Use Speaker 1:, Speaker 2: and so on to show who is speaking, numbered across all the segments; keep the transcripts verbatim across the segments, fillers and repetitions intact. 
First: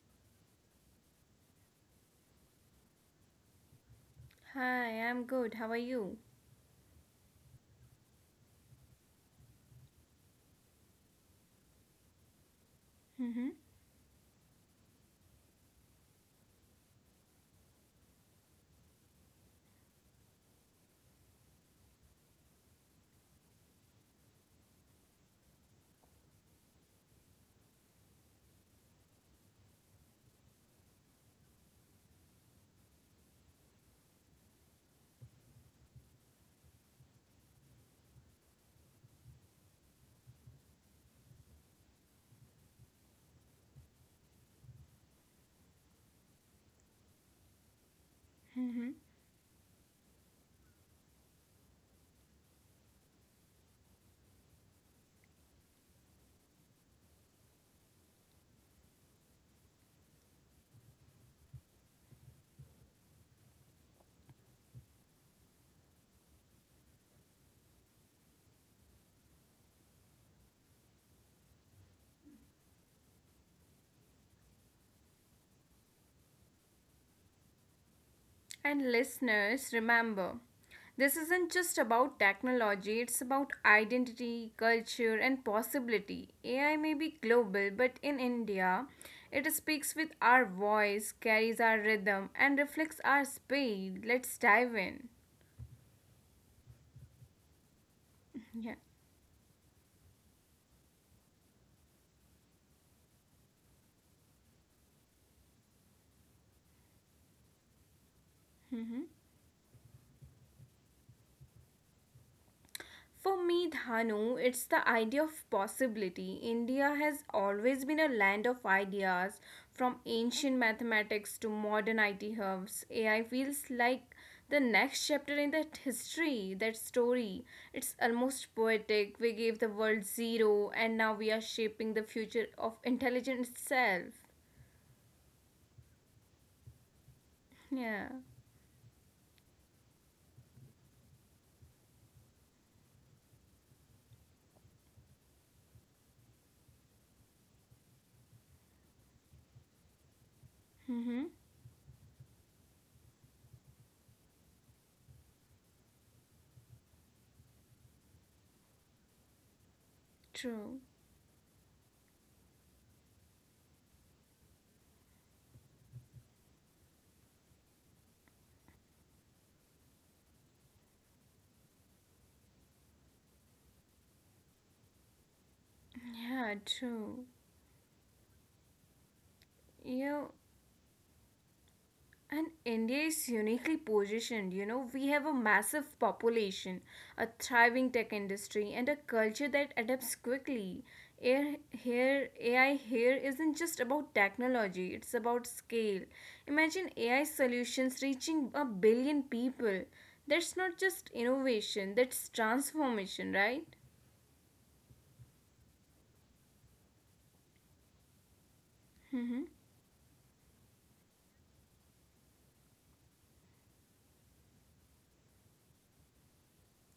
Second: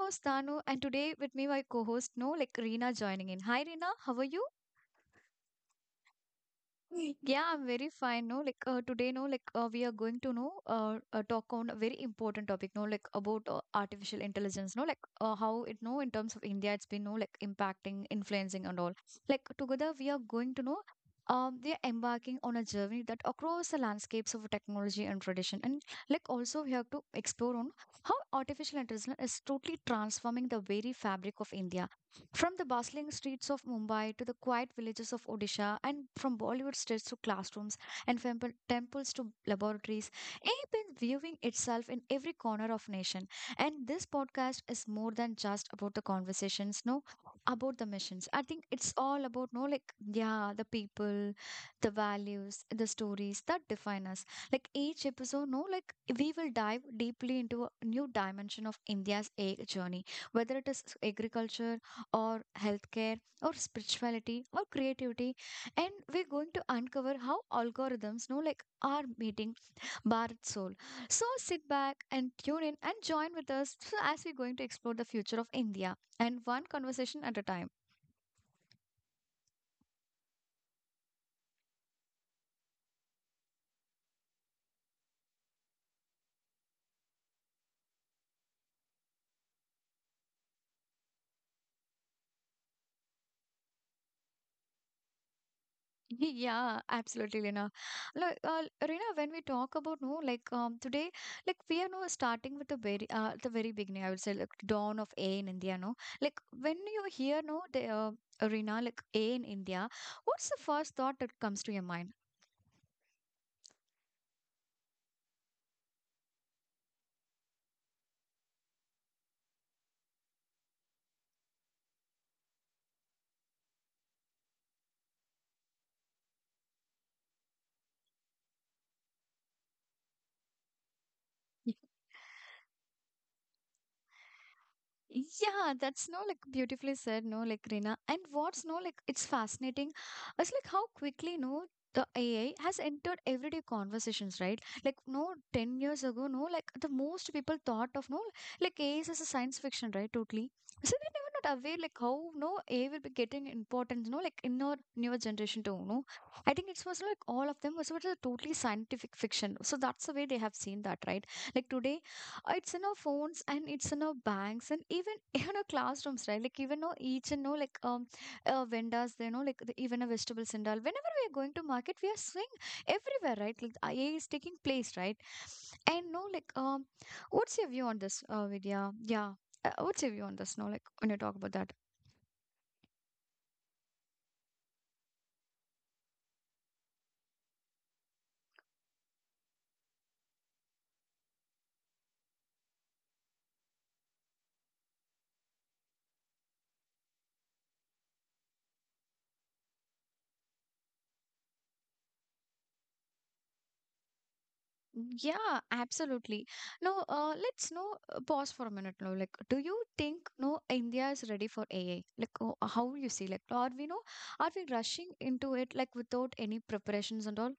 Speaker 1: host Tanu, and today with me my co-host No, like Reena joining in. Hi Reena, how are you?
Speaker 2: Hi, I'm good. How are you?
Speaker 1: Yeah, I'm very fine. No, like uh, today, no, like uh, we are going to know uh, uh, talk on a very important topic. No, like about
Speaker 2: Mm-hmm.
Speaker 1: uh, artificial intelligence. No, like uh, how it no in terms of India, it's been no like impacting, influencing, and all. Like together, we are going to know. Um, they are embarking on a journey that across the landscapes of technology and tradition, and like also we have to explore on how artificial intelligence is totally transforming the very fabric of India from the bustling streets of Mumbai to the quiet villages of Odisha, and from Bollywood stage to classrooms and femple- temples to laboratories, I've been viewing itself in every corner of nation. And this podcast is more than just about the conversations, no, about the missions. I think it's
Speaker 2: Mm-hmm.
Speaker 1: all about no, like yeah, the people, the values, the stories that define us. Like each episode, no, like we will dive deeply into a new dimension of India's ag journey whether it is agriculture or healthcare or spirituality or creativity and we're going to uncover how algorithms know like are meeting Bharat's soul so sit back and tune in and join with us so as we're going to explore the future of India and one conversation at a time.
Speaker 2: And listeners, remember, this isn't just about technology, it's about identity, culture, and possibility. A I may be global, but in India, it speaks with our voice, carries our rhythm, and reflects our speed. Let's dive in.
Speaker 1: Yeah, absolutely, Lina. Like, uh, Rina,
Speaker 2: Yeah.
Speaker 1: when we talk about no, like um, today, like we are no starting with the very uh, the very beginning. I would say like dawn of A in India. No, like when you hear no the uh, Rina like A in India, what's the first thought that comes to your mind?
Speaker 2: For me, Dhanu, it's the idea of possibility. India has always been a land of ideas, from ancient mathematics to modern I T hubs. A I feels like the next chapter in that history, that story. It's almost poetic. We gave the world zero, and now we are shaping the future of intelligence itself.
Speaker 1: Yeah, that's no like beautifully said, no like Rina. And
Speaker 2: Yeah.
Speaker 1: what's no like it's fascinating. It's like how quickly no the A I has entered everyday conversations, right? Like no, ten years ago, no like the most people thought of no like A I is as a science fiction, right? Totally. So they never not
Speaker 2: Mm-hmm.
Speaker 1: aware like how no A I will be getting importance, no like in our newer generation too, no. I think it was like all of them was was a totally scientific fiction. So that's the way they have seen that, right?
Speaker 2: True.
Speaker 1: Like today uh, it's in our phones and it's in our banks and even even our classrooms right like even our each and know like um uh, vendors they know like the, even a vegetable vendor whenever we are going to market we are seeing everywhere right like A I is taking place right and no like um
Speaker 2: Yeah,
Speaker 1: what's your
Speaker 2: true.
Speaker 1: view on this uh Vidya yeah uh, what's your view on this no
Speaker 2: Yeah.
Speaker 1: like when you talk about that.
Speaker 2: And India is uniquely positioned. You know, we have a massive population, a thriving tech industry, and a culture that adapts quickly. Air here, A I here isn't just about technology, it's about scale. Imagine A I solutions reaching a billion people. That's not just innovation, that's transformation, right?
Speaker 1: Yeah, absolutely. Now, uh, let's know, uh, pause for a minute now. Like, do you think no India is ready for A I? Like, ho- how you see, like, are we no, are we rushing into it like without any preparations and all?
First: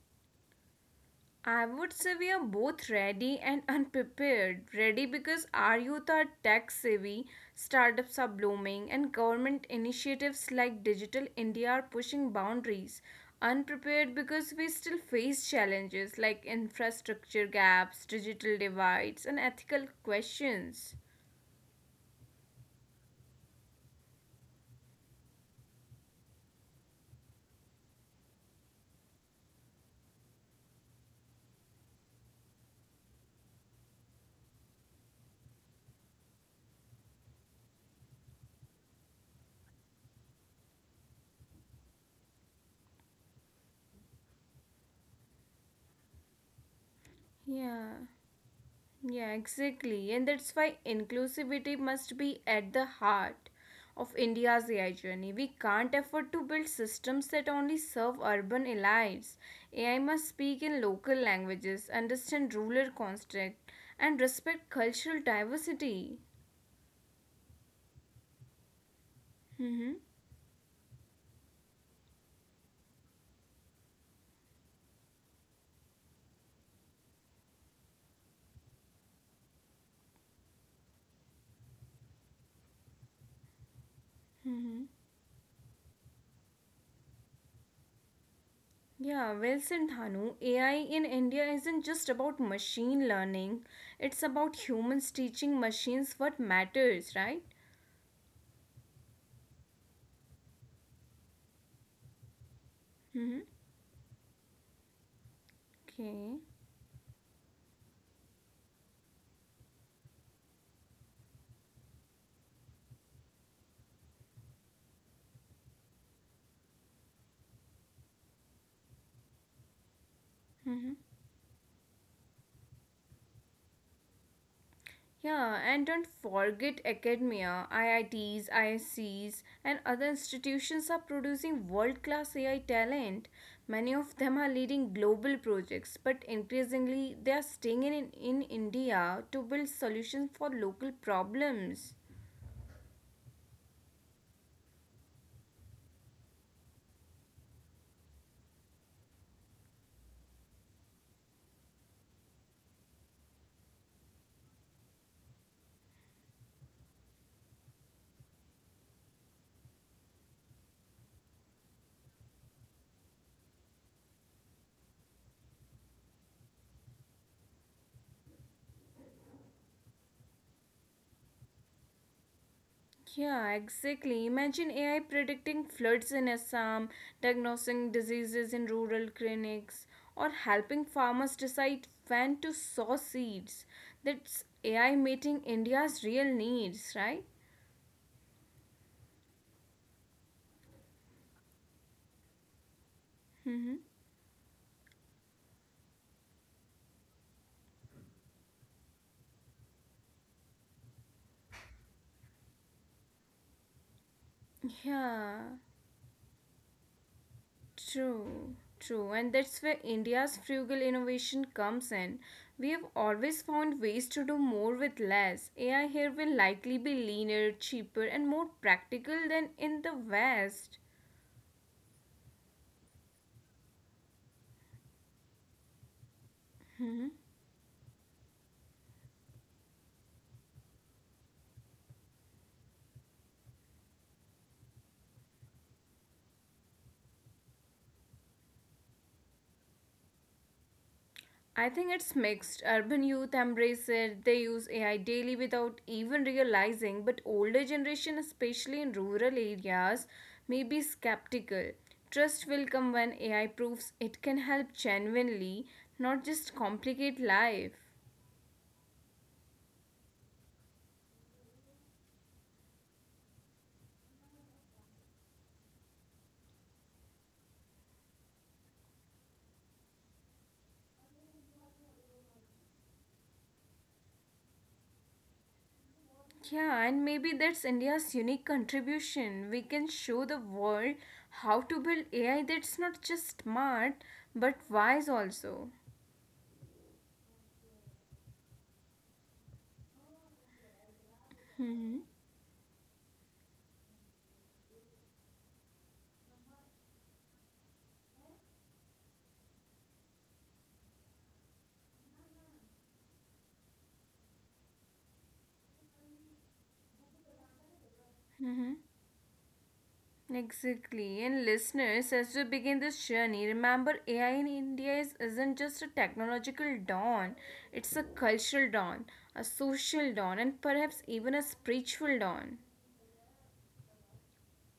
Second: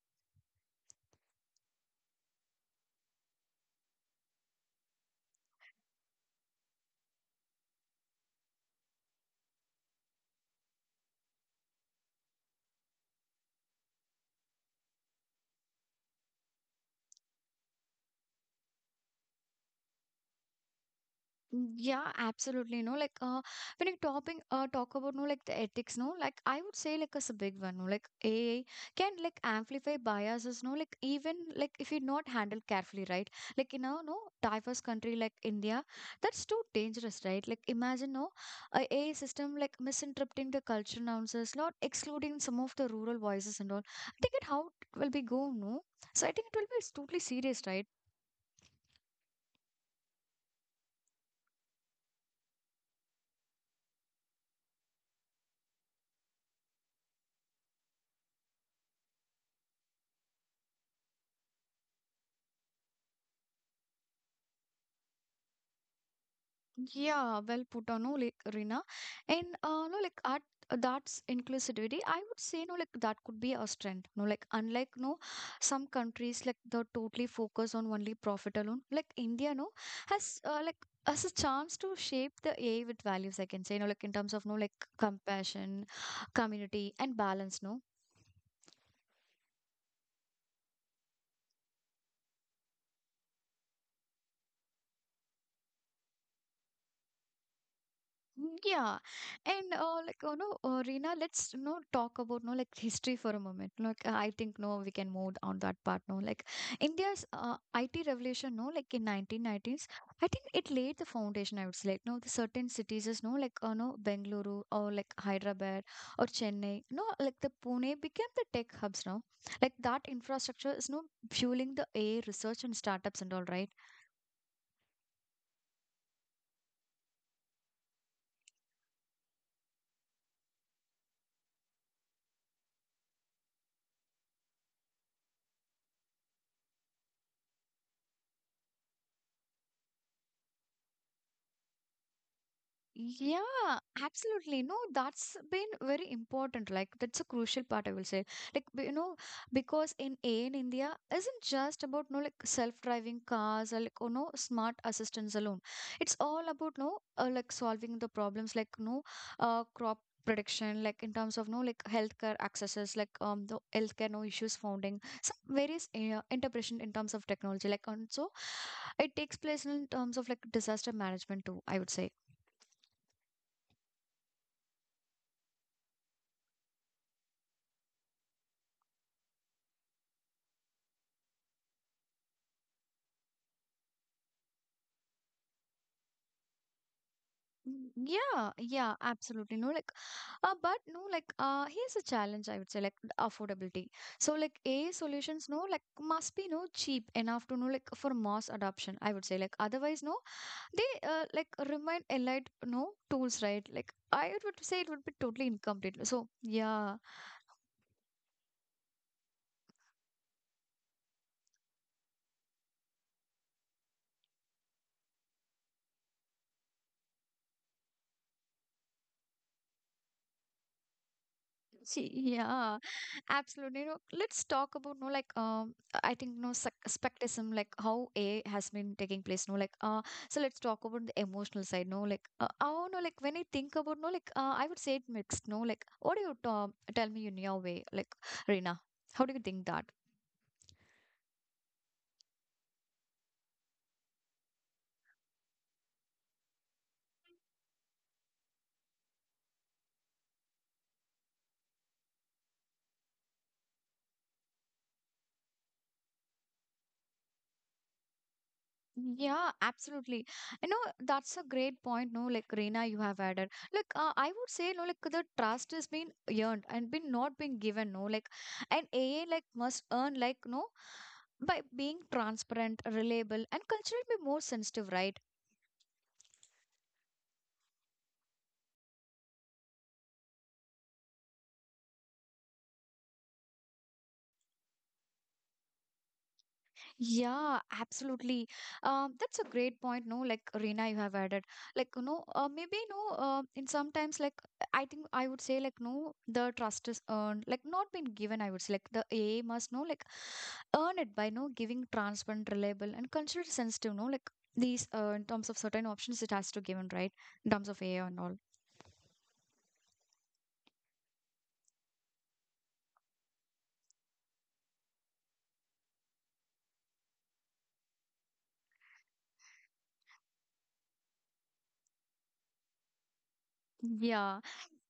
Speaker 2: I would say we are both ready and unprepared. Ready because our youth are tech savvy, startups are blooming, and government initiatives like Digital India are pushing boundaries. Unprepared because we still face challenges like infrastructure gaps, digital divides, and ethical questions.
Speaker 1: Yeah, absolutely. No, like uh, when you talking uh, talk about no like the ethics, no, like I would say like as a big one, no, like A I can like amplify biases, no, like even like if you not handle carefully, right? Like in a no diverse country like India, that's too dangerous, right? Like imagine no a AI system like misinterpreting the culture nuances, not excluding some of the rural voices and all. I think it how it will be go, no. So I think it will be totally serious, right?
Speaker 2: Yeah. Yeah, exactly. And that's why inclusivity must be at the heart of India's A I journey. We can't afford to build systems that only serve urban elites. A I must speak in local languages, understand rural construct, and respect cultural diversity.
Speaker 1: Yeah, well put on, no, like Rina. And uh, no,
Speaker 2: Mm-hmm.
Speaker 1: like art uh, that's inclusivity. I would say no, like that could be a strength. No, like unlike no, some countries like they totally focus on only profit alone. Like India, no, has uh, like has a chance to shape the A I with values. I can say, no, like in terms of no, like
Speaker 2: Mm-hmm.
Speaker 1: compassion, community, and balance. No,
Speaker 2: Yeah, well said, Dhanu. A I in India isn't just about machine learning, it's about humans teaching machines what matters, right?
Speaker 1: mm, yeah, and uh, like you know, uh, Reena, let's you know talk about no like history for a
Speaker 2: Mm-hmm.
Speaker 1: moment. No, like I think no, we can move on that part. No, like
Speaker 2: Okay.
Speaker 1: India's uh, I T revolution. No, like in nineteen nineties, I think it laid the foundation. I would say like no, the certain cities is no like uh, no Bengaluru or like Hyderabad or Chennai. No, like the Pune became the tech hubs now. Like that infrastructure is no fueling the A I research and startups and all right.
Speaker 2: Yeah, and don't forget academia, I I Ts, I S Cs, and other institutions are producing world class A I talent. Many of them are leading global projects, but increasingly they are staying in, in India to build solutions for local problems.
Speaker 1: Yeah, absolutely. No, that's been very important. Like that's a crucial part, I will say. Like b- you know, because in A in India isn't just about no like self-driving cars or like oh no smart assistants alone. It's all about no uh, like solving the problems like no uh crop prediction like in terms of no like healthcare accesses like um the healthcare no issues founding some various uh, interpretation in terms of technology like and so it takes place in terms of like disaster management too I would say.
Speaker 2: Yeah, exactly. Imagine A I predicting floods in Assam, diagnosing diseases in rural clinics, or helping farmers decide when to sow seeds. That's A I meeting India's real needs, right?
Speaker 1: Mm, yeah, yeah, absolutely. No, like, uh, but no, like, uh, here's a challenge I would say, like, affordability.
Speaker 2: Mm-hmm.
Speaker 1: So, like, a I solutions, no, like, must be no cheap enough to know, like, for mass adoption. I would say, like, otherwise, no, they, uh, like, remain allied, no tools, right? Like, I would say it would be totally
Speaker 2: Yeah,
Speaker 1: incomplete. So, yeah,
Speaker 2: true, true. And that's where India's frugal innovation comes in. We have always found ways to do more with less. A I here will likely be leaner, cheaper, and more practical than in the West.
Speaker 1: see, yeah, absolutely. You know, let's talk about no like um I think no sec-
Speaker 2: Mhm.
Speaker 1: spectism like how A I has been taking place. No like uh so let's talk about the emotional side. No like uh, oh no like when I think about no like uh, I would say it mixed. No like what do you t- tell me in your way like Reena? How do you think that?
Speaker 2: I think it's mixed. Urban youth embrace it, they use A I daily without even realizing, but older generation, especially in rural areas, may be skeptical. Trust will come when A I proves it can help genuinely, not just complicate life.
Speaker 1: Yeah, absolutely. You know, that's a great point, no, like Reena, you have added. Like, uh, I would say, no, like the trust has been earned and been not been given, no, like, and A A like must earn like no by being transparent, reliable, and culturally more sensitive, right?
Speaker 2: Yeah, and maybe that's India's unique contribution. We can show the world how to build A I that's not just smart, but wise also.
Speaker 1: Yeah, absolutely. Um, that's a great point, no, like Reena, you have added. Like, you
Speaker 2: Mm-hmm.
Speaker 1: know, uh, maybe no, uh, in sometimes like I think I would say like no, the trust is earned, like not been given. I would say like the A A must know like earn it by no giving transparent, reliable, and considered sensitive, no, like these uh, in terms of certain options it has to given, right? In terms of A I and all.
Speaker 2: Exactly. And listeners, as we begin this journey, remember A I in India is, isn't just a technological dawn, it's a cultural dawn, a social dawn, and perhaps even a spiritual dawn.
Speaker 1: Yeah,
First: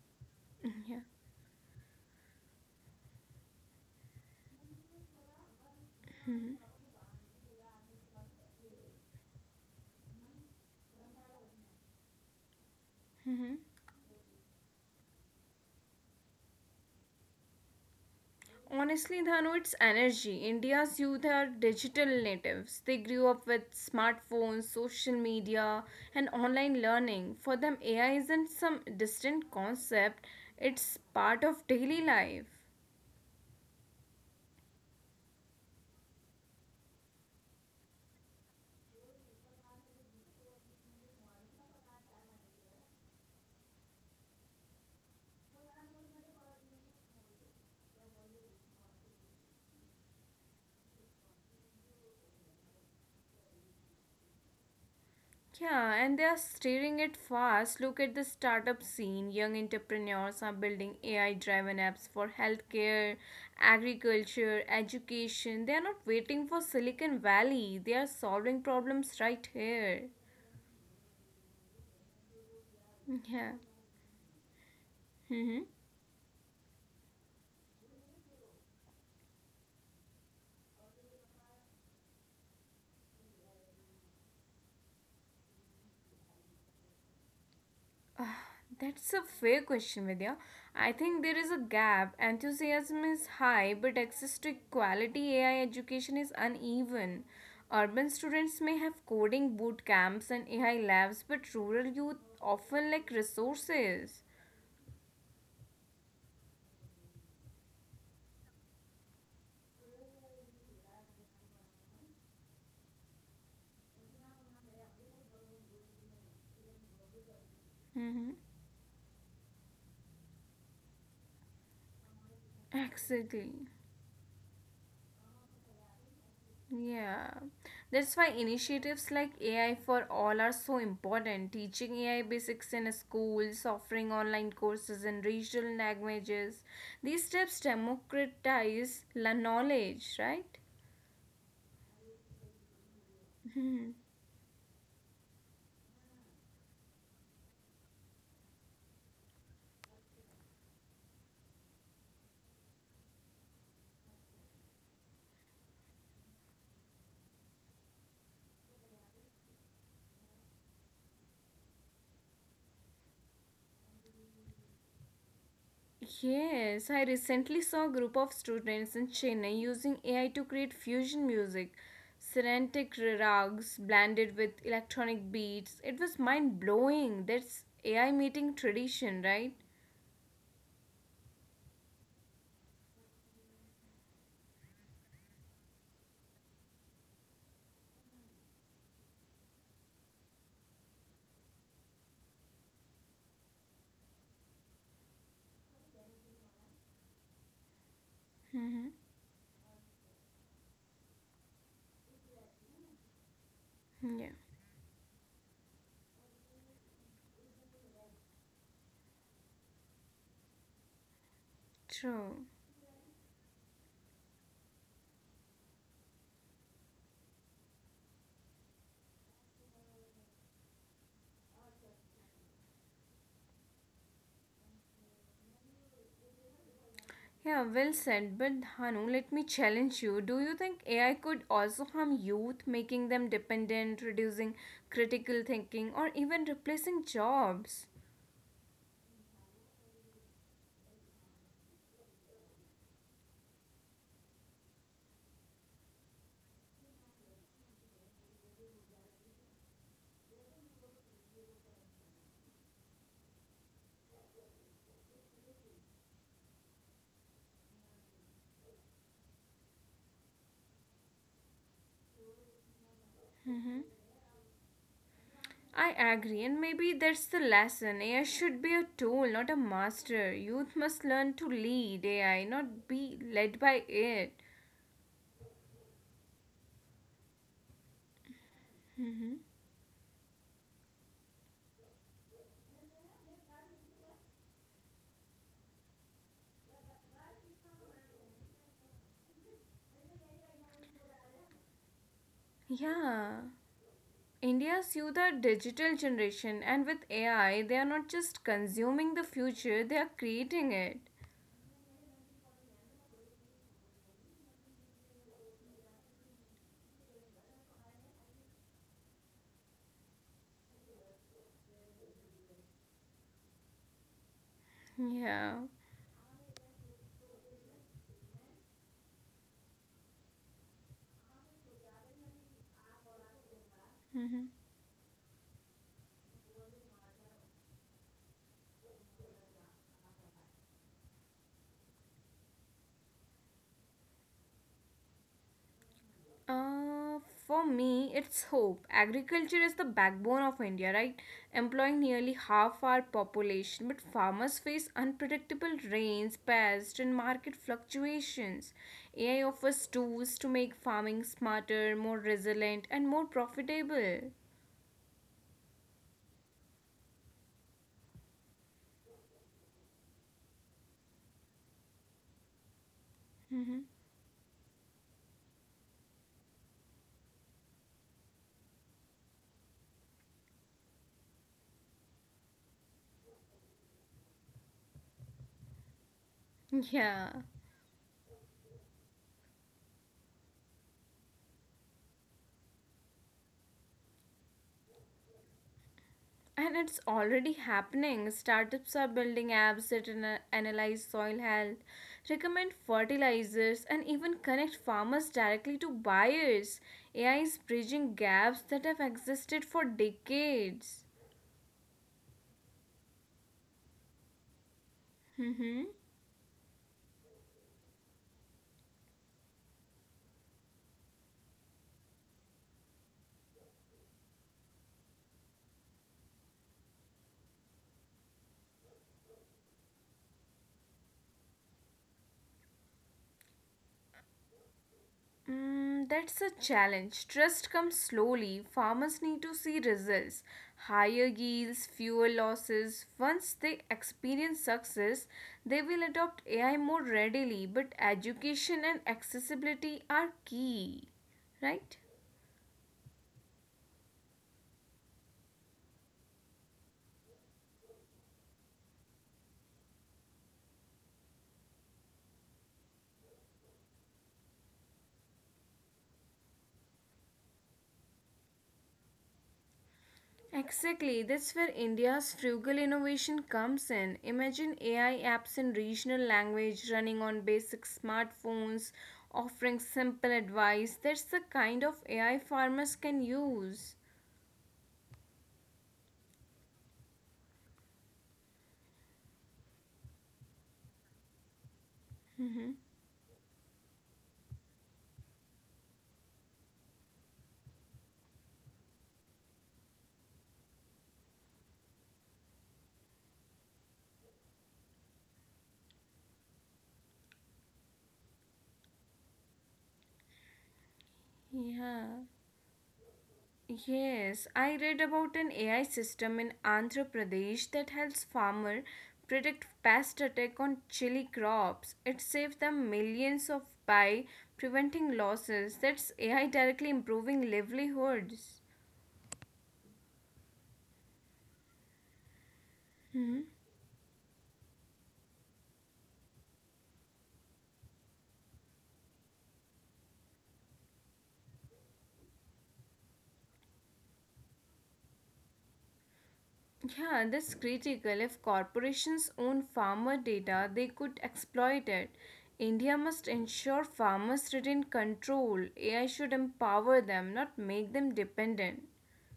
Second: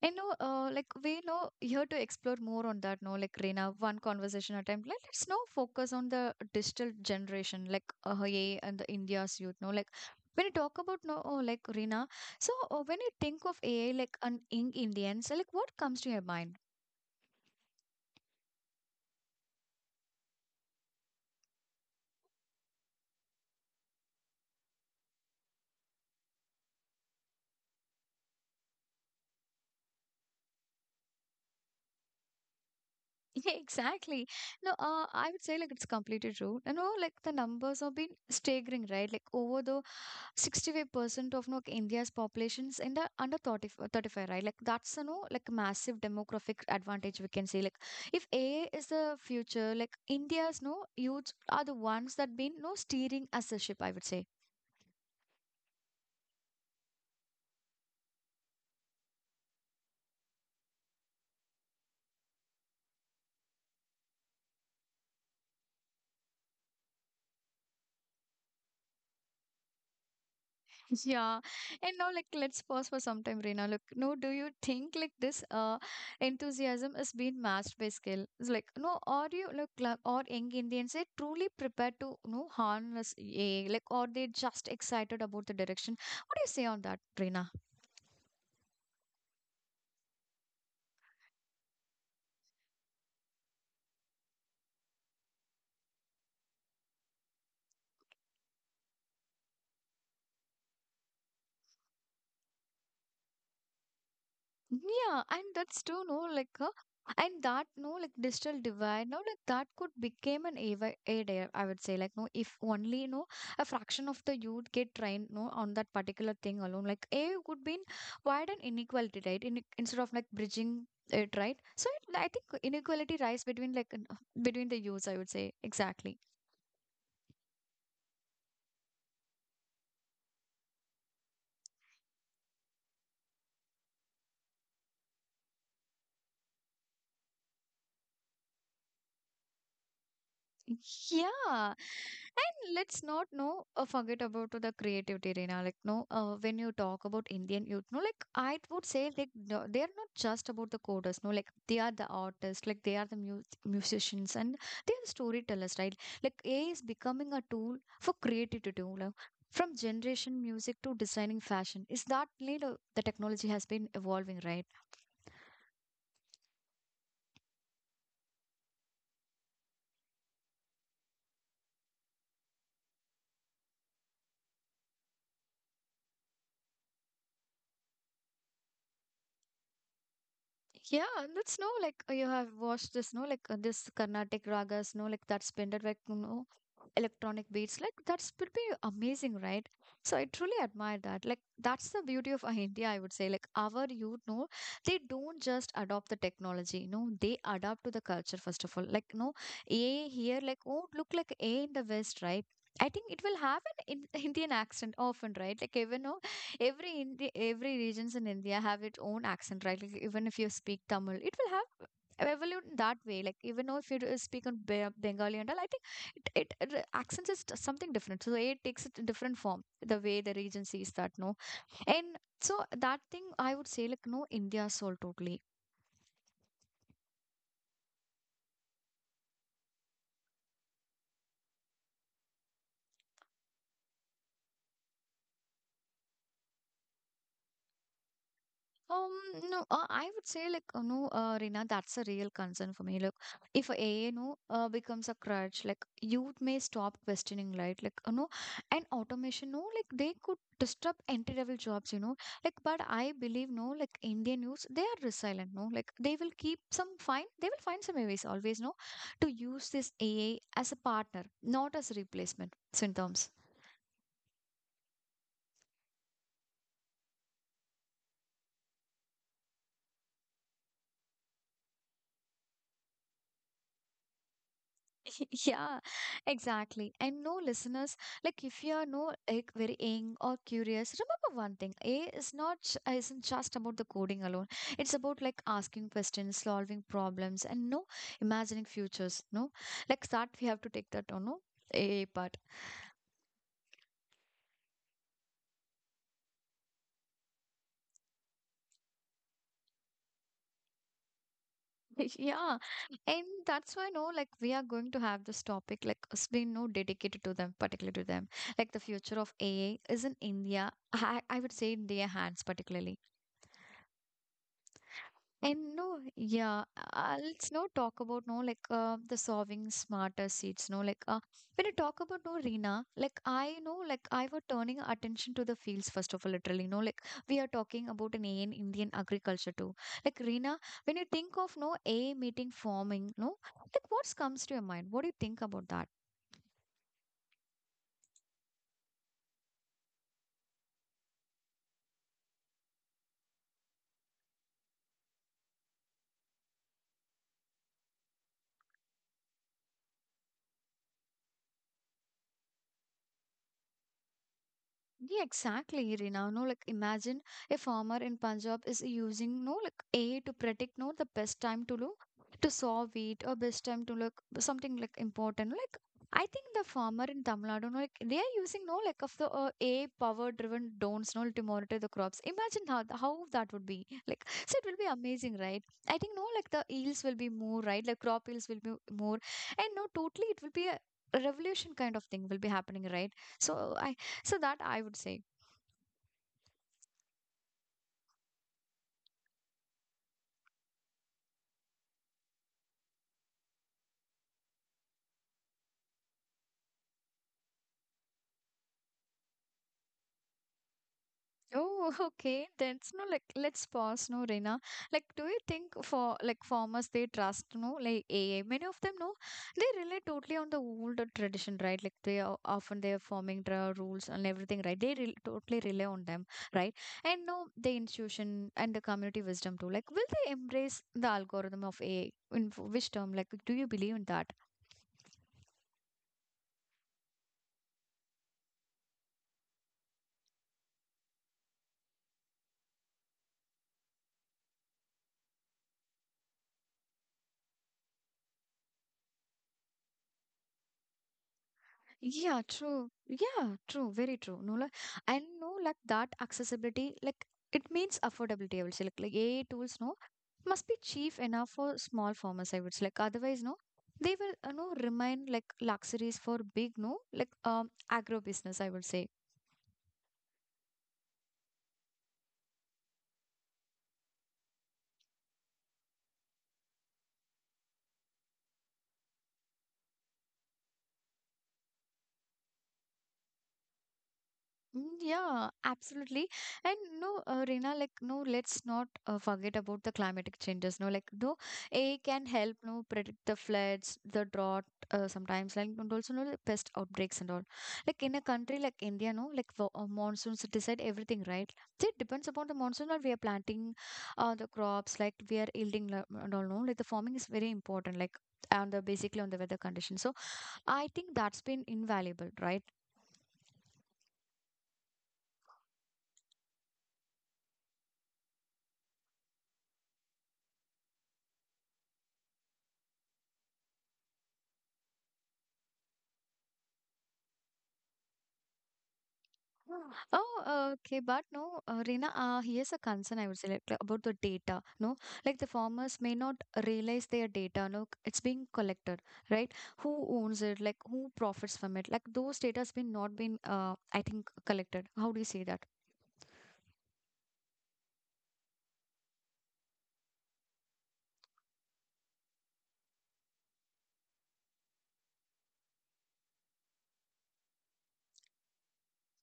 Speaker 1: I know. Uh, like
Speaker 2: Yeah.
Speaker 1: we know here to explore more on that. No, like Reena, one conversation at a time. Let us now focus on the digital generation, like uh, A I and the India's youth. No, like when you talk about no, oh, like Reena. So uh, when you think of
Speaker 2: hmm
Speaker 1: A I, like an young Indians, like what comes to your mind?
Speaker 2: Honestly, Dhanu, it's energy. India's youth are digital natives. They grew up with smartphones, social media, and online learning. For them, A I isn't some distant concept, it's part of daily life.
Speaker 1: Yeah, exactly. No, uh, I would say like it's completely true. You know, like the numbers have been staggering, right? Like over the sixty-five percent of like, India's populations in the under thirty, uh, thirty-five, right? Like that's, you know, like massive demographic advantage we can say. Like if A is the future, like India's, no, youths are the ones that been, no, steering as a ship, I would say.
Speaker 2: Yeah, and they are steering it fast. Look at the startup scene. Young entrepreneurs are building A I driven apps for healthcare, agriculture, education. They are not waiting for Silicon Valley, they are solving problems right here.
Speaker 1: Yeah. And now like let's pause for some time,
Speaker 2: Yeah.
Speaker 1: Reena. Look, no, do you think like this
Speaker 2: Mm-hmm.
Speaker 1: uh enthusiasm is being matched by skill? It's like, no, are you look like or young Indians they truly prepared to no harness A I, like or they just excited about the direction? What do you say on that, Reena?
Speaker 2: Uh, That's a fair question, Vidya. I think there is a gap. Enthusiasm is high, but access to quality A I education is uneven. Urban students may have coding boot camps and A I labs, but rural youth often lack resources.
Speaker 1: Yeah, and that's too no like uh, and that no like digital divide no like that could become an avi- aid air I would say like no if only no a fraction of the youth get trained no on that particular thing alone like a I would be
Speaker 2: Mm-hmm.
Speaker 1: wide and inequality right in, instead of like bridging it right so it, I think inequality rise
Speaker 2: Exactly.
Speaker 1: between like n- between the youths I would say exactly.
Speaker 2: Yeah, that's why initiatives like A I for All are so important. Teaching A I basics in schools, offering online courses in regional languages. These steps democratize la knowledge, right?
Speaker 1: Yeah. And let's not know
Speaker 2: Hmm.
Speaker 1: uh, forget about to the creativity, Reena. Like no, uh, when you talk about Indian youth, no, like I would say like no, they are not just about the coders, no, like they are the artists, like they are the mu- musicians, and they are the storytellers, right? Like A I is becoming a tool for creativity too. Like, from generation music to designing fashion, is that lead uh, the technology has been evolving, right?
Speaker 2: Yes, I recently saw a group of students in Chennai using A I to create fusion music, serentic rags blended with electronic beats. It was mind blowing. That's A I meeting tradition, right?
Speaker 1: Yeah, and that's no like uh, you have watched this, no like uh, this Carnatic ragas, no like that's blended like you know electronic beats, like that's would be amazing, right? So I truly admire that. Like that's the beauty of uh, India, I would say. Like our youth, no, they don't just adopt the technology, no, they adapt to the culture first of all. Like no, A I here, like oh look like A I in the West, right? I think it will have an in
Speaker 2: Yeah,
Speaker 1: Indian accent often, right? Like even no, every Indi- every regions in India have its own accent, right? Like even if you speak Tamil, it will have
Speaker 2: true.
Speaker 1: evolved in that way. Like even though if you do- speak on Be- Bengali and all, I think it, it it- the accents is t- something different. So it takes it a different form. The way the region sees that, no, and so that thing I would say like no India soul totally.
Speaker 2: Yeah, well said. But Hanu, let me challenge you. Do you think A I could also harm youth, making them dependent, reducing critical thinking, or even replacing jobs?
Speaker 1: Um, no, uh, I would say like uh, no, uh, Rina, that's a real concern for me. Look, if A I no uh, becomes a crutch, like youth may stop questioning, right? Like uh, no, and automation, no, like they could disrupt entry-level jobs, you know. Like, but I believe no, like Indian youths, they are resilient, no. Like they will keep some find, they will find some ways always, no, to use this A I as a partner, not as a replacement. Syntoms.
Speaker 2: Mm-hmm. I agree, and maybe that's the lesson. A I should be a tool, not a master. Youth must learn to lead A I, not be led by it.
Speaker 1: Yeah, exactly. And no listeners, like if you are no
Speaker 2: Mm-hmm.
Speaker 1: like very young or curious, remember one thing: A is not j- uh, isn't just about the coding alone. It's about like asking questions, solving problems, and no imagining futures. No, like that we have to take that on no A part.
Speaker 2: Yeah. India's youth the digital generation and with A I they are not just consuming the future, they are creating it.
Speaker 1: Yeah, and that's why no, like we are going to have this topic like it's been no dedicated to them, particularly to them. Like the future of A A is in India. I, I would say in their hands particularly.
Speaker 2: Yeah.
Speaker 1: And no, yeah, uh, let's now talk about no like uh, the solving smarter seats. No, like uh, when I talk about no Rina, like I know, like I were
Speaker 2: hmm
Speaker 1: turning attention to the fields first of all, literally. No, like we are talking about an A I in Indian agriculture too. Like Rina, when you think of no A I meeting farming, no, like what comes to your mind? What do you think about that?
Speaker 2: Uh, for me, it's hope. Agriculture is the backbone of India, right? Employing nearly half our population, but farmers face unpredictable rains, pests, and market fluctuations. A I offers tools to make farming smarter, more resilient, and more profitable.
Speaker 1: Yeah, exactly, Irina. No, like imagine a farmer in Punjab is using no like A to predict no the best time to look to sow wheat or best
Speaker 2: hmm
Speaker 1: time to look something like important. Like I think the farmer in Tamil Nadu, no, like they are using no like of the uh, A I power driven drones no to monitor the crops. Imagine how th- how that would be. Like so, it will be amazing, right? I think no like the yields will be
Speaker 2: Yeah.
Speaker 1: more right, like crop yields will be more, and no totally it will be a revolution kind of thing will be happening, right? So I so that I would say.
Speaker 2: And it's already happening. Startups are building apps that ana- analyze soil health, recommend fertilizers, and even connect farmers directly to buyers. A I is bridging gaps that have existed for decades.
Speaker 1: Oh, okay. Then, it's no, like, let's pause, no, Reena. Like, do you think
Speaker 2: Mm-hmm.
Speaker 1: for like farmers they trust, no, like A I? Many of them, no, they rely totally on the old tradition, right? Like, they are often they are forming the rules and everything, right? They re totally rely on them, right? And no, the institution and the community wisdom too. Like, will they embrace the algorithm of A I? In f- which term? Like, do you believe in that?
Speaker 2: Mm, that's a challenge. Trust comes slowly. Farmers need to see results. Higher yields, fewer losses. Once they experience success, they will adopt A I more readily, but education and accessibility are key. Right?
Speaker 1: Yeah, true. Yeah, true. Very true. No, like, and no, like that accessibility, like it means affordability. I would say, like, like A I tools, no, must be cheap enough for small farmers. I would say, like, otherwise, no, they will, you know, remain like luxuries for big, no, like um agro business. I would say.
Speaker 2: Exactly, that's where India's frugal innovation comes in. Imagine A I apps in regional language running on basic smartphones, offering simple advice. That's the kind of A I farmers can use.
Speaker 1: Mm, yeah, absolutely. And no, uh, Reena, like, no, let's not uh, forget about the climatic changes. No, like, no, A I can help, no,
Speaker 2: Mhm.
Speaker 1: predict the floods, the drought, uh, sometimes, like, and also, no, the pest outbreaks and all. Like, in a country like India, no, like, wo- uh, monsoons decide everything, right? So it depends upon the monsoon that we are planting, uh, the crops, like, we are yielding la- and all, no, like, the farming is very important, like, on the basically on the weather conditions. So I think that's been
Speaker 2: Yeah.
Speaker 1: invaluable, right?
Speaker 2: Yes, I read about an A I system in Andhra Pradesh that helps farmer predict pest attack on chili crops. It saves them millions of by preventing losses. That's A I directly improving livelihoods.
Speaker 1: Oh, uh, okay, but no, uh, Reena, uh, here's a concern I would say like, like, about the data. No, like the farmers may not realize their data. No, it's being collected, right? Who owns it? Like who profits from it? Like those data has been not been, uh, I think, collected. How do you see that?
Speaker 2: Yeah, that's critical. If corporations own farmer data, they could exploit it. India must ensure farmers retain control. A I should empower them, not make them dependent.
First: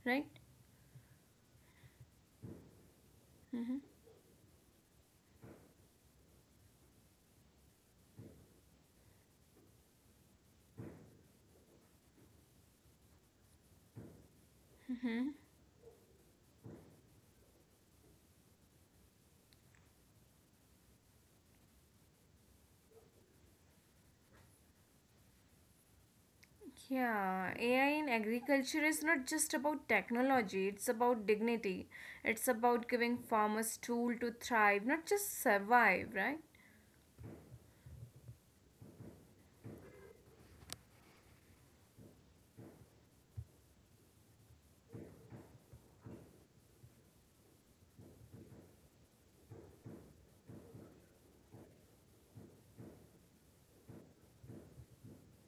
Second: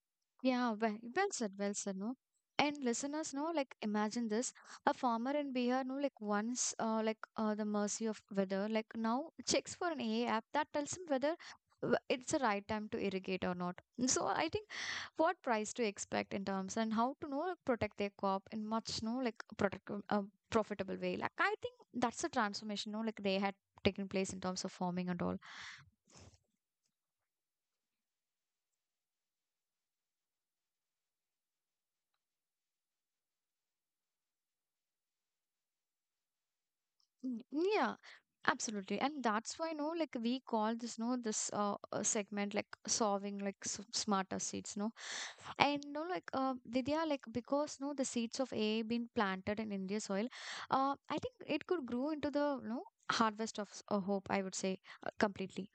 Speaker 2: Right?
Speaker 1: Yeah, well, well said, well said, no? And listeners, no, like imagine this. A farmer in Bihar, no, like once, uh, like uh, the mercy of weather, like now checks for an A I app that tells him whether w- it's the right time to irrigate or not. So I think what price to expect in terms and how to know like, protect their crop in much, no, like protect uh, profitable way. Like I think that's the transformation, no, like they had taken place in terms of farming and all.
Speaker 2: Yeah, A I in agriculture is not just about technology, it's about dignity. It's about giving farmers tool to thrive, not just survive, right?
Speaker 1: Mm, yeah, absolutely. And that's why, no, like we call this, no, this uh, uh, segment like solving like s- smarter seeds, no. And no, like uh, Vidya, like because no, the seeds of A I been planted in India soil, uh, I think it could grow into the no harvest of s- uh, hope. I would say uh, completely.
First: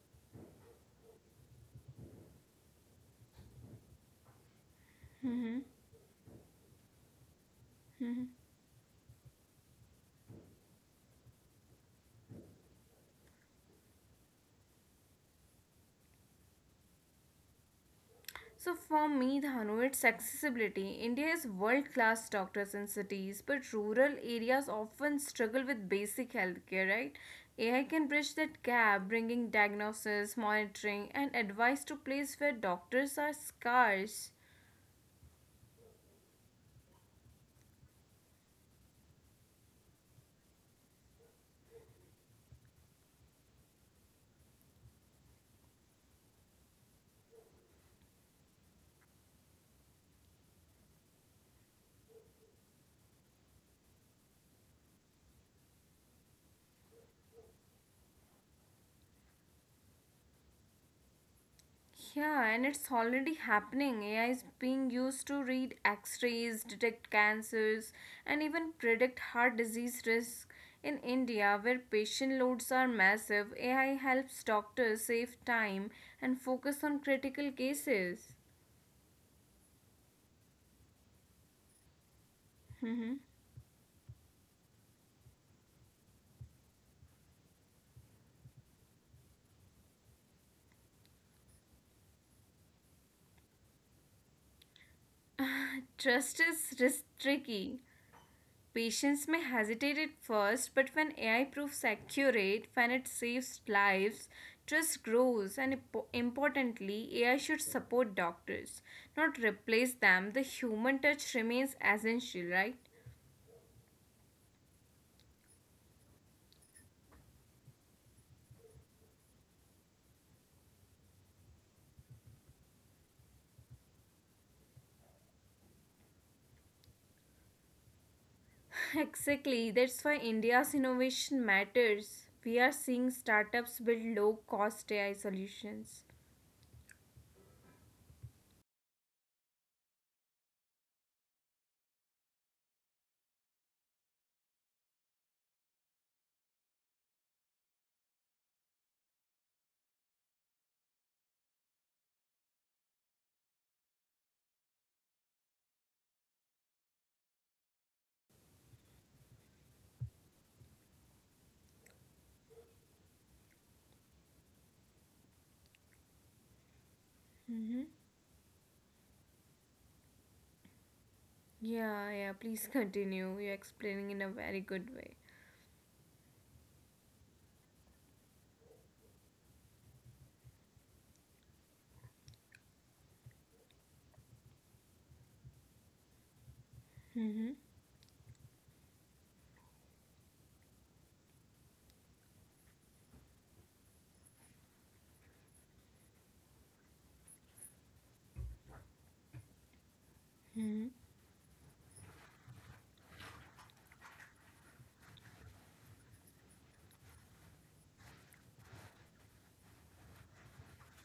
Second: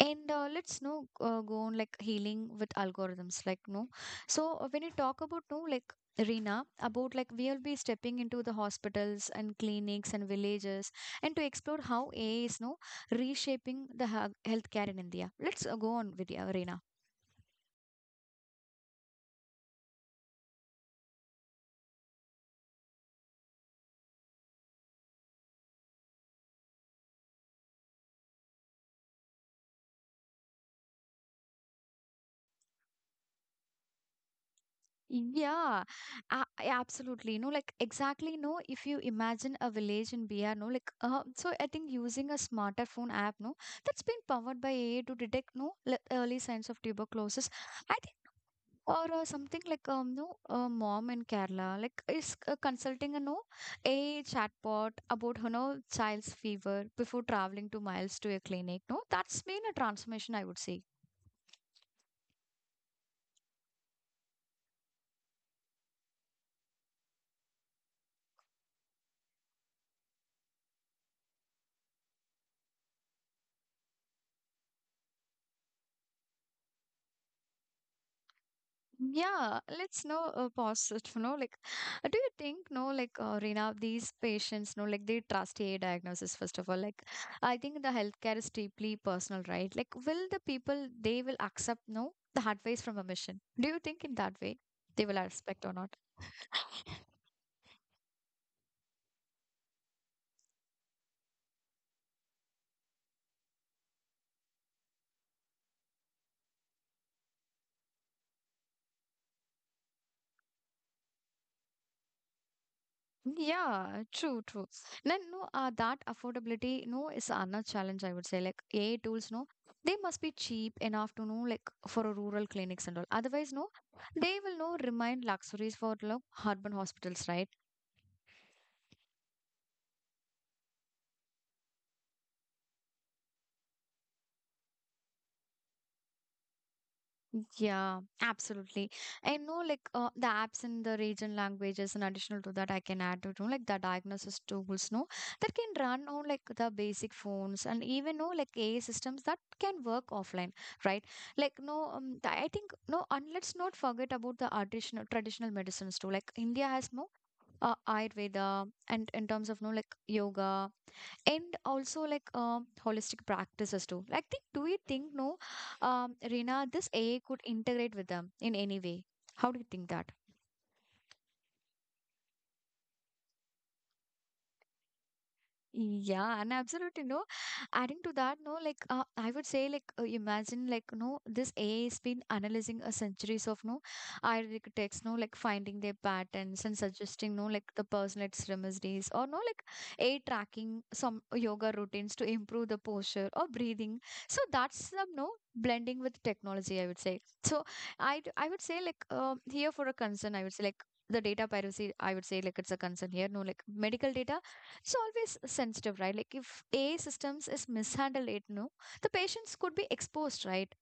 Speaker 1: And uh, let's no uh, go on like healing with algorithms, like no. So uh, when you talk about
Speaker 2: Mm-hmm.
Speaker 1: no, like Reena, about like we'll be
Speaker 2: Mm-hmm.
Speaker 1: stepping into the hospitals and clinics and villages, and to explore how A I is no reshaping the ha- healthcare in India. Let's uh, go on with you, Reena.
Speaker 2: So for me, Dhanu, it's accessibility. India has world-class doctors in cities, but rural areas often struggle with basic healthcare, right? A I can bridge that gap, bringing diagnosis, monitoring, and advice to place where doctors are scarce.
Speaker 1: Yeah, uh, absolutely. No, like exactly. No, if you imagine a village in B R, no, like uh, so I think using a smartphone app, no, that's been powered by A I to detect no le- early signs of tuberculosis. I think. Or uh, something like um no a mom in Kerala like is uh, consulting a no a chatbot about her no child's fever before traveling two miles to a clinic no that's been a transformation I would say.
Speaker 2: Yeah, and it's already happening. A I is being used to read x rays, detect cancers, and even predict heart disease risk. In India, where patient loads are massive, A I helps doctors save time and focus on critical cases.
Speaker 1: Yeah, let's know uh, pause it, you know, like, uh, do you think, no, like, uh, Reena, these patients, no, like, they trust a I diagnosis, first of all, like, I think the healthcare is deeply personal, right? Like, will the people, they will accept, no, the advice from a mission? Do you think in that way they will
Speaker 2: Mm-hmm.
Speaker 1: respect or not?
Speaker 2: Trust is risk tricky. Patients may hesitate at first, but when A I proves accurate, when it saves lives, trust grows, and importantly, A I should support doctors, not replace them. The human touch remains essential, right?
Speaker 1: Yeah, true, true. Then no, uh, that affordability no is another challenge I would say. Like A I tools, no, they must be cheap enough to know like for a rural clinics and all. Otherwise, no, they will no remain luxuries for like urban hospitals, right?
Speaker 2: Exactly, that's why India's innovation matters. We are seeing startups build low cost A I solutions.
Speaker 1: Yeah, absolutely. I know like uh, the apps in the region languages and additional to that I can add to, you know, like the diagnosis tools, no, that can run on like the basic phones and even no like A I systems that can work offline, right? Like no, um, th- I think no, and let's not forget about the additional traditional medicines too. Like India has no uh, Ayurveda and in terms of no like yoga and also like um, holistic practices too like think, do you think no um, Rina this A I could
Speaker 2: Mm-hmm.
Speaker 1: integrate with them in any way how do you think that.
Speaker 2: Yeah, yeah, please continue. You're explaining in a very good way.
Speaker 1: Yeah, and absolutely no. Adding to that, no, like uh, I would say, like uh, imagine, like no, this A I has been analyzing a centuries of no Arabic text, no, like finding their patterns and
Speaker 2: Mm-hmm.
Speaker 1: suggesting, no, like the personalized remedies or no, like a tracking some yoga routines to improve the posture or breathing. So that's some no blending with technology, I would say. So I I would say like um here for a concern, I would say
Speaker 2: Mm-hmm.
Speaker 1: like. The data piracy, I would say, like it's a concern here. No, like medical data it's always sensitive right like if ai systems is mishandled it no the patients could be exposed right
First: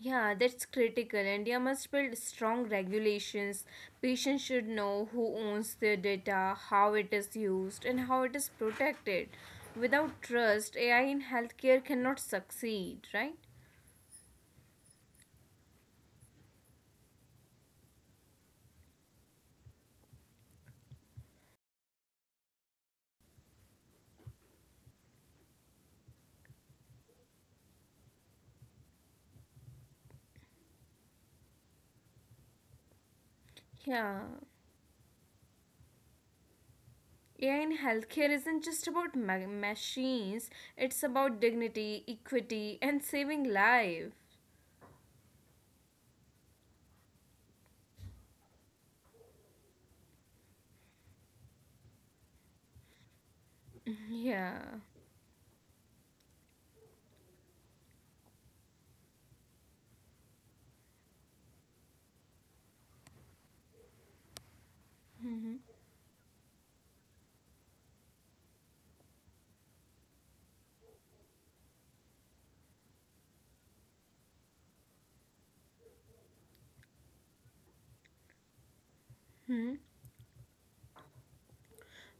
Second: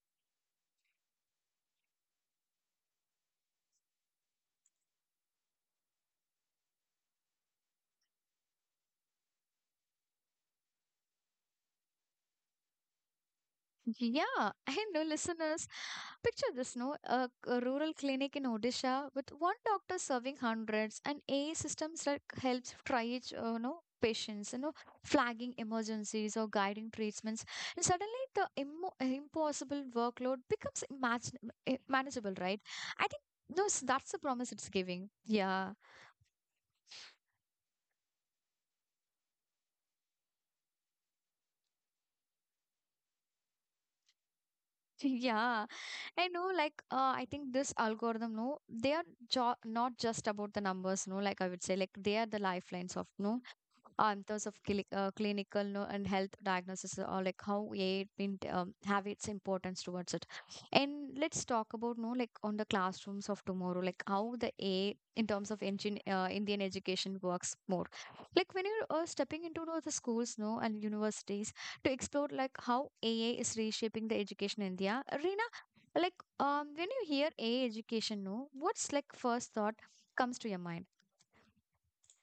Speaker 2: Yeah, that's critical. India must build strong regulations. Patients should know who owns their data, how it is used, and how it is protected. Without trust, A I in healthcare cannot succeed, right?
Speaker 1: yeah I know listeners picture this no a, a rural clinic in Odisha with one doctor serving hundreds and AI systems like helps triage uh, no patients you know flagging emergencies or guiding treatments and suddenly the immo- impossible workload becomes imagine- manageable right I think no, that's the
Speaker 2: Yeah.
Speaker 1: promise it's giving. Yeah.
Speaker 2: A I in healthcare isn't just about ma- machines, it's about dignity, equity, and saving life.
Speaker 1: Yeah. I know, like, uh, I think this algorithm, no, they are jo- not just about the numbers, no, like I would say, like, they are the lifelines of, no, uh, in terms
Speaker 2: Yeah.
Speaker 1: of cli- uh, clinical no, and health diagnosis or like how A I been um, have its importance towards it. And let's talk about no like on the classrooms of tomorrow, like how the A in terms of engine uh, Indian education works more. Like when you're uh, stepping into no, the schools no and universities to explore like how A I is reshaping the education in India, Rina, like, um, when you hear a education, no, what's like first thought
Speaker 2: hmm
Speaker 1: comes to your mind?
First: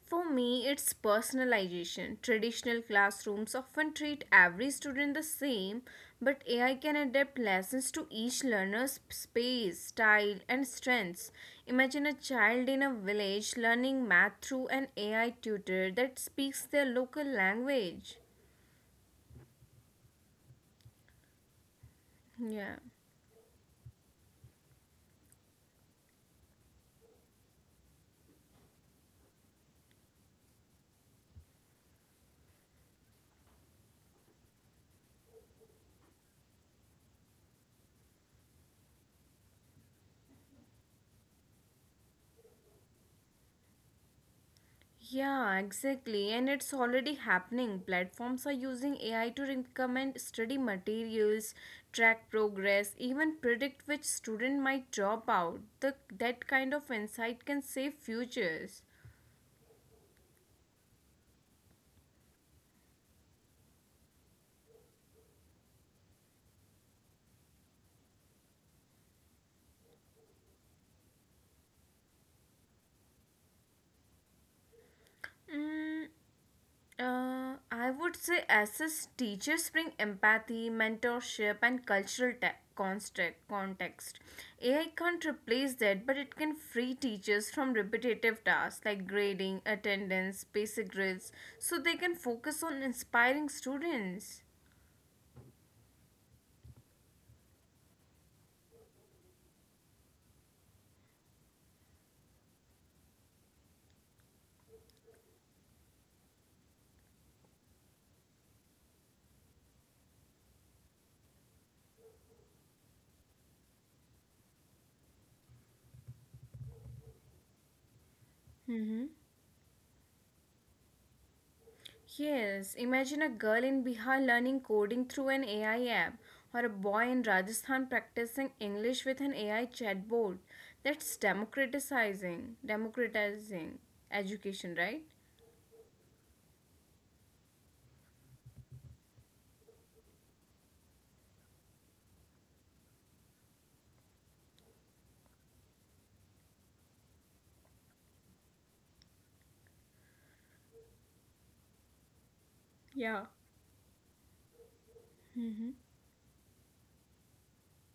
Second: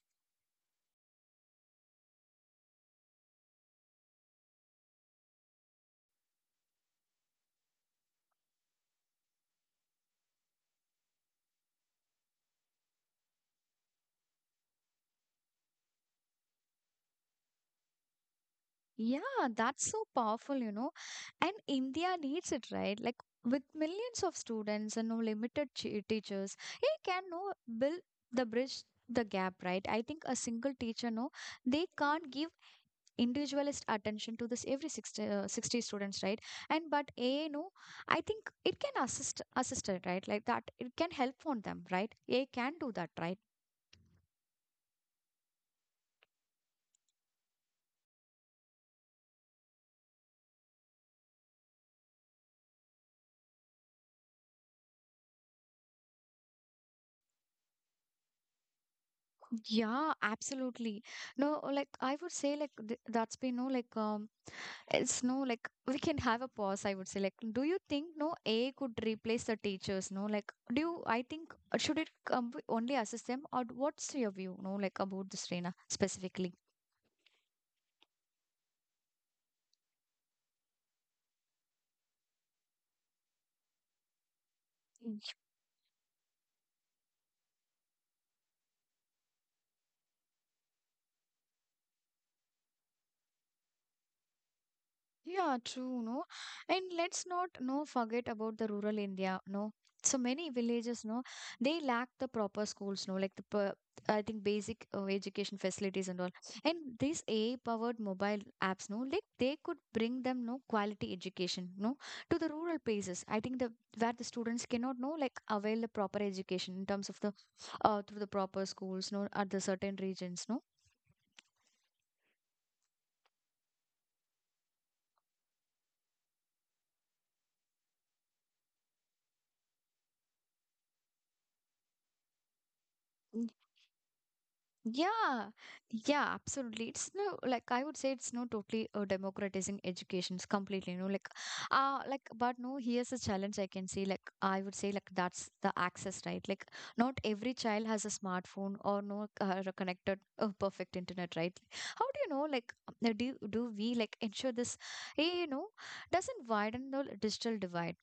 Speaker 2: For me, it's personalization. Traditional classrooms often treat every student the same, but A I can adapt lessons to each learner's space, style, and strengths. Imagine a child in a village learning math through an A I tutor that speaks their local language.
Speaker 1: Yeah, that's so powerful, you know. And India needs
Speaker 2: Yeah.
Speaker 1: it, right? Like, with millions of students and no limited ch- teachers, A I can no build the bridge, the gap, right? I think a single teacher, no, they can't give individualist attention to this every sixty, uh, sixty students, right? And but a no, I think it can assist assist it, right? Like that, it can help on them, right? A can do that, right?
Speaker 2: Yeah, exactly. And it's already happening. Platforms are using A I to recommend study materials, track progress, even predict which student might drop out. The, that kind of insight can save futures.
Speaker 1: Yeah, absolutely. No, like I would say, like th that's been no, like um, it's no, like we can have a pause. I would say, like, do you think no A I could replace the teachers? No, like, do you? I think uh, should it um, only assist them, or what's your view? No, like about this, Reena,
Speaker 2: Mm,
Speaker 1: specifically.
Speaker 2: Uh, I would say assess teachers bring empathy, mentorship, and cultural te- construct context. A I can't replace that, but it can free teachers from repetitive tasks like grading, attendance, basic drills, so they can focus on inspiring students.
Speaker 1: Yeah, true, no. And let's not no forget about the rural India, no. So many villages, no, they lack the proper schools, no, like the per, I think basic uh, education facilities and all. And these A I-powered mobile apps, no, like they could bring them no quality education, no, to the rural places. I think the where the students cannot no like avail the proper education in terms of the uh, through the proper schools,
Speaker 2: Mm-hmm.
Speaker 1: no, at the certain regions, no.
Speaker 2: Yes, imagine a girl in Bihar learning coding through an A I app, or a boy in Rajasthan practicing English with an A I chatbot. That's democratizing, democratizing education, right?
Speaker 1: Yeah, yeah, absolutely. It's no like I would say it's no totally uh, democratizing educations completely. You know, like uh like but no, here's a challenge I can see. Like I would say like that's the access, right? Like not every child has a smartphone or no uh, a connected uh, perfect internet, right? How do you know? Like uh, do
Speaker 2: Yeah.
Speaker 1: do we like ensure this? eh, You know,
Speaker 2: Mm-hmm.
Speaker 1: doesn't widen the digital divide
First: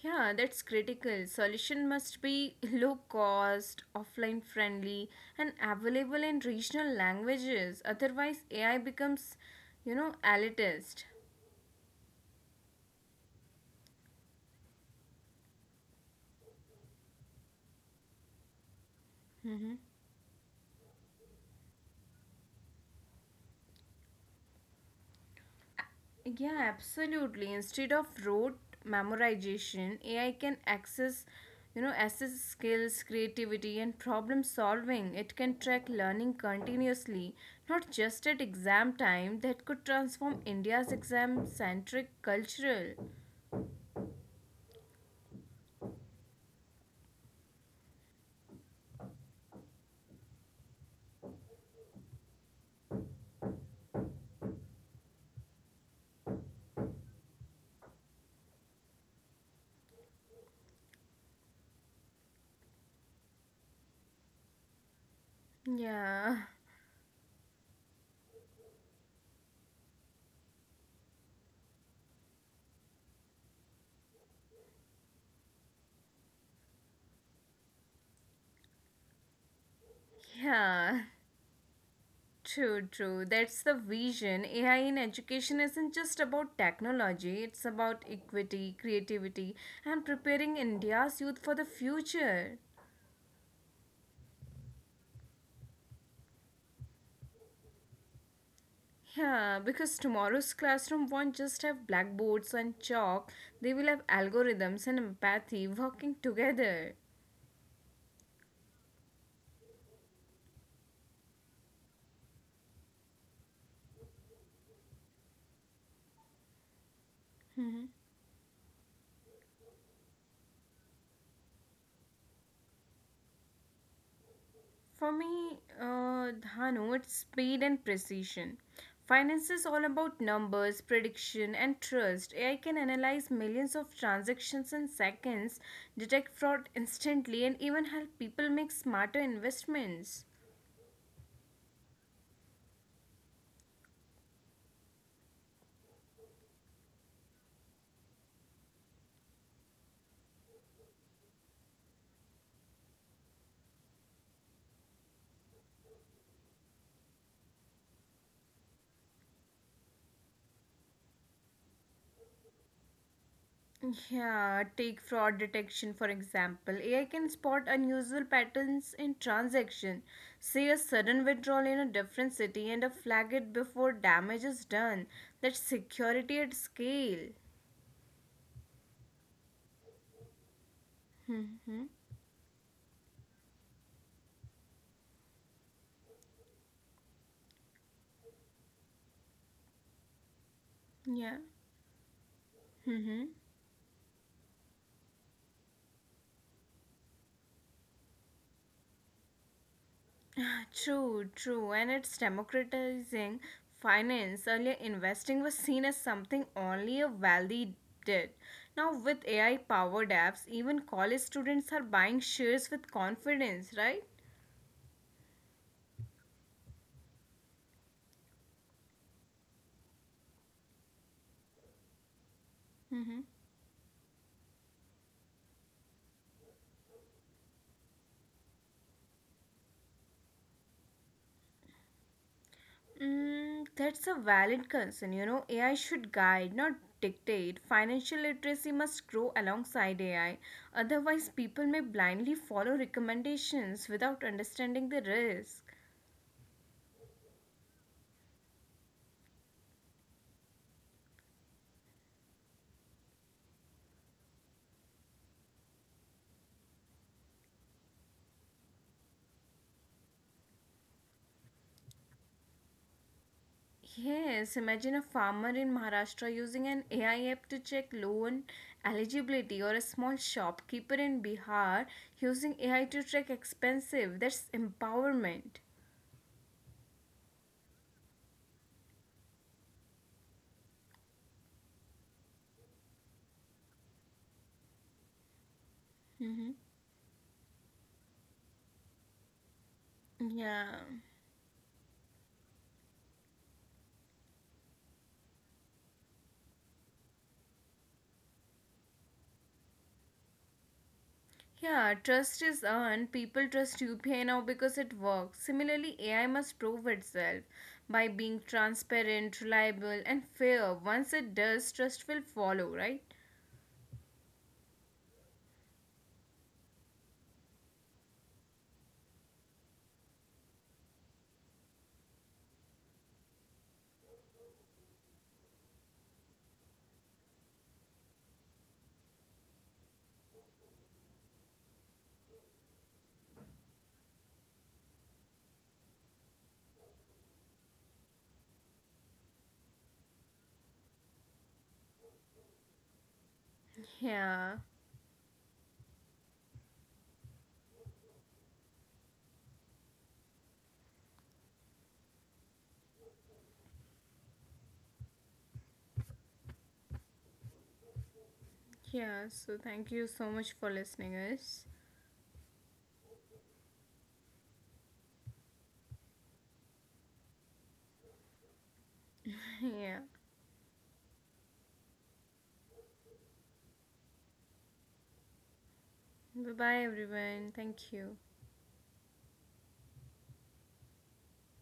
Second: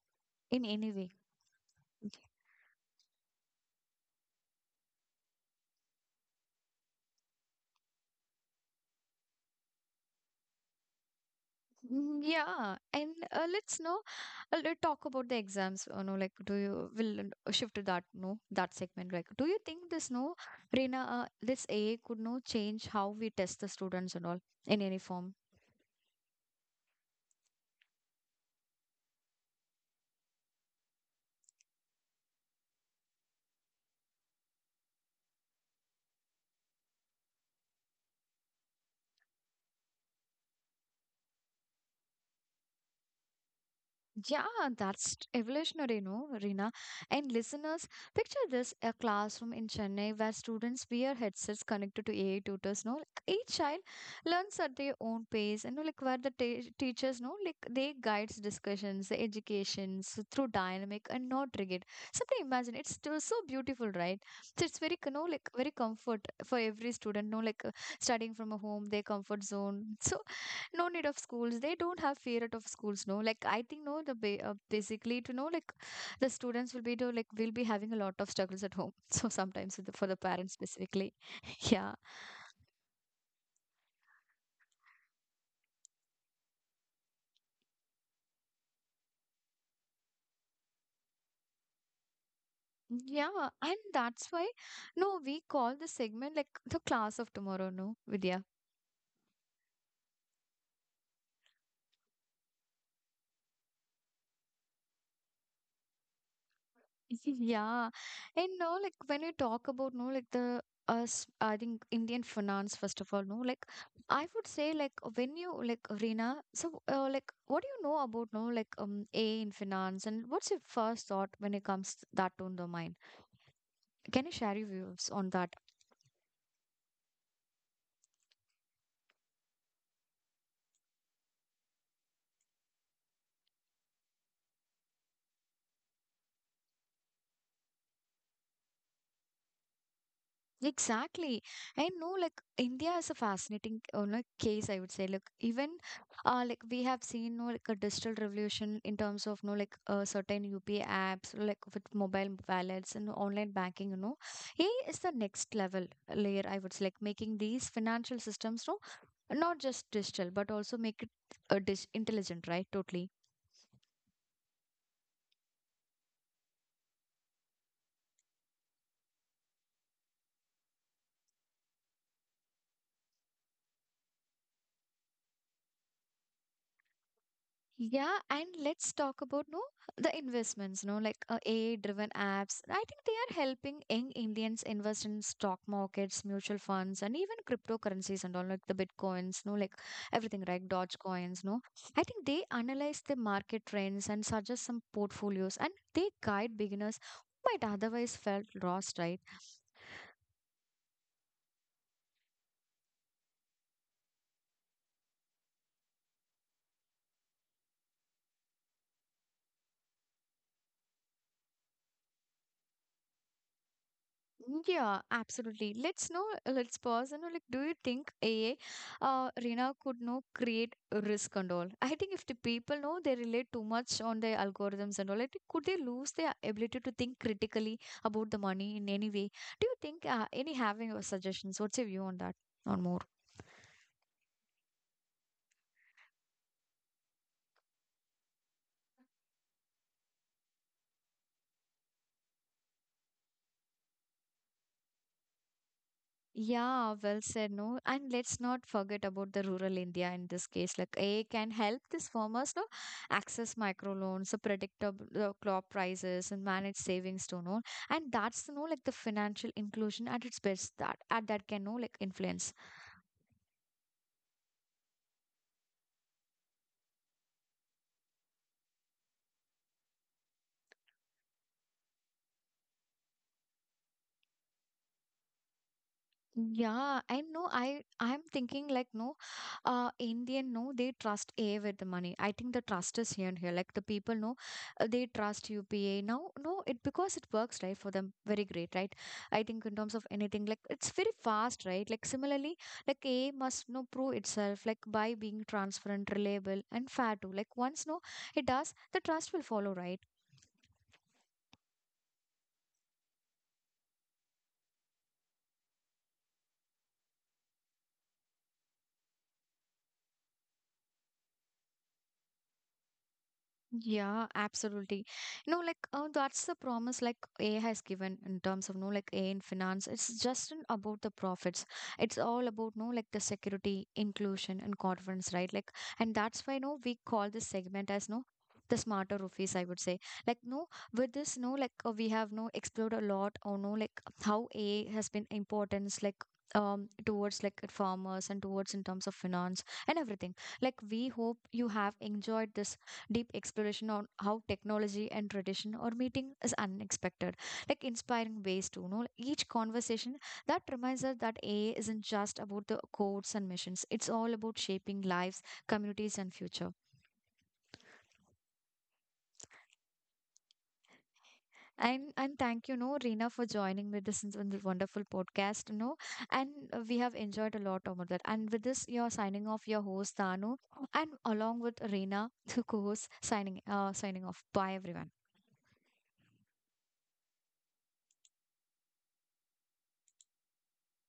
Speaker 2: Yeah, that's
Speaker 1: in any way.
Speaker 2: critical. Solution must be low cost, offline friendly, and available in regional languages. Otherwise, A I becomes, you know, elitist.
Speaker 1: Mm, yeah, and uh, let's know. Uh, let's talk about the exams. You know, like, do you will uh, shift to that? No, that segment. Like, do you think this no, Reena, uh, this A I could no change how we test the students and all in any form?
Speaker 2: Yeah, absolutely. Instead of rote memorization, A I can access, you know, assess skills, creativity, and problem solving. It can track learning continuously, not just at exam time. That could transform India's exam-centric cultural.
Speaker 1: Yeah, that's evolutionary, no, Rina. And listeners, picture this a classroom in Chennai where students wear headsets connected to A I tutors, no. Like, each child learns at their own pace, and no, like where the te- teachers, no, like they guides discussions, the educations through dynamic and not rigid. Simply imagine it's still so beautiful, right? So it's very, you know, like very
Speaker 2: Yeah,
Speaker 1: comfort for every student, no, like uh, studying from a home, their comfort zone. So no need of schools, they don't have fear out of schools, no, like I think no the ba- uh, basically to know like the students will be to like will be having a lot of struggles at home so sometimes with the- for the parents
Speaker 2: yeah.
Speaker 1: specifically yeah
Speaker 2: True, true. That's the vision. A I in education isn't just about technology, it's about equity, creativity, and preparing India's youth for the future.
Speaker 1: yeah and that's why no we call the segment like the class of tomorrow no Vidya.
Speaker 2: Yeah, because tomorrow's classroom won't just have blackboards and chalk, they will have algorithms and empathy working together.
Speaker 1: Yeah. And no, like when we talk about no, like the us, I think Indian finance, first of all, no, like I would say, like when you like Reena, so uh, like what do you know about no, like um, A in finance, and what's your first thought when it comes that to the mind? Can you share
Speaker 2: For
Speaker 1: your views
Speaker 2: me,
Speaker 1: on that?
Speaker 2: uh, Dhanu, it's speed and precision. Finance is all about numbers, prediction, and trust. A I can analyze millions of transactions in seconds, detect fraud instantly, and even help people make smarter investments.
Speaker 1: Exactly. And no, like India is a fascinating uh, like, case, I would say. Like even uh, like we have seen no like a digital revolution in terms of no like uh, certain U P I apps like with mobile wallets and online banking. You know, A is the next level layer. I would say like making these financial systems no not just digital but also make it uh, dis- intelligent, right? Totally.
Speaker 2: Yeah, take fraud detection for example. A I can spot unusual patterns in transaction, say a sudden withdrawal in a different city and flag it before damage is done. That's security at scale.
Speaker 1: Yeah, and let's talk about no the investments, no like uh,
Speaker 2: Mm-hmm.
Speaker 1: A I-driven apps. I think they are helping young Indians invest in stock markets, mutual funds, and even cryptocurrencies and all like the bitcoins, no like everything, right?
Speaker 2: Yeah.
Speaker 1: Dogecoins, no. I think they
Speaker 2: Mm-hmm.
Speaker 1: analyze the market trends and suggest some portfolios, and they guide beginners who might otherwise felt lost, right?
Speaker 2: True, true, and it's democratizing finance. Earlier, investing was seen as something only a wealthy did. Now, with A I powered apps, even college students are buying shares with confidence, right?
Speaker 1: Mm, yeah, absolutely. Let's know, uh, let's pause and know, like, do you think A A, uh, Rina could know create risk and all? I think if the people
Speaker 2: Mm-hmm.
Speaker 1: know they rely too much on their algorithms and all, I think could they lose their ability to think critically about the money in any way? Do you think uh, any having your suggestions? What's your view on that? On more?
Speaker 2: Mm, that's a valid concern. You know, A I should guide, not dictate. Financial literacy must grow alongside A I. Otherwise, people may blindly follow recommendations without understanding the risk.
Speaker 1: Yeah, well said, no. And let's not forget about the rural India in this case. Like A I can help these farmers no access microloans, uh, predictable uh, crop prices, and manage savings to know. And that's you know like the financial inclusion at its best that at that can know like influence.
Speaker 2: Yes, imagine a farmer in Maharashtra using an A I app to check loan eligibility or a small shopkeeper in Bihar using A I to track expensive. That's empowerment.
Speaker 1: Yeah, I know. I I'm thinking like no, uh, Indian no, they trust A with the money. I think the trust is here and here. Like the people know, uh, they trust U P A now.
Speaker 2: Mm-hmm.
Speaker 1: No, it because it works right for them. Very great, right? I think in terms of anything
Speaker 2: Yeah.
Speaker 1: like it's very fast, right? Like similarly, like A must no prove itself like by being transparent, reliable, and fair too. Like once no, it does, the trust will follow, right?
Speaker 2: Yeah, trust is earned. People trust U P I now because it works. Similarly, A I must prove itself by being transparent, reliable, and fair. Once it does, trust will follow, right?
Speaker 1: Yeah, absolutely. You know, like uh, that's the promise like A has given in terms of no like A in finance. It's just n- about the profits. It's all about no like the security, inclusion, and confidence, right? Like, and that's why no we call this segment as no the smarter roofies. I would say like no with this no like uh, we have no explored a lot or no like how A has been importance like um towards like farmers and towards in terms of finance and everything. Like we hope you have enjoyed this deep exploration on how
Speaker 2: Yeah.
Speaker 1: technology and tradition are meeting is unexpected, like inspiring ways to you know each conversation that reminds us that A I isn't just about the codes and missions. It's all about shaping lives, communities, and future.
Speaker 2: Yeah, so thank you so much for listening us.
Speaker 1: And and thank you, no, Reena, for joining with this, in this wonderful podcast. You know, and uh, we have enjoyed a lot about that. And with this, you're signing off your
Speaker 2: yeah.
Speaker 1: host Danu, and along with Reena, the co-host, signing uh, signing off. Bye, everyone.
Speaker 2: Bye bye, everyone. Thank you.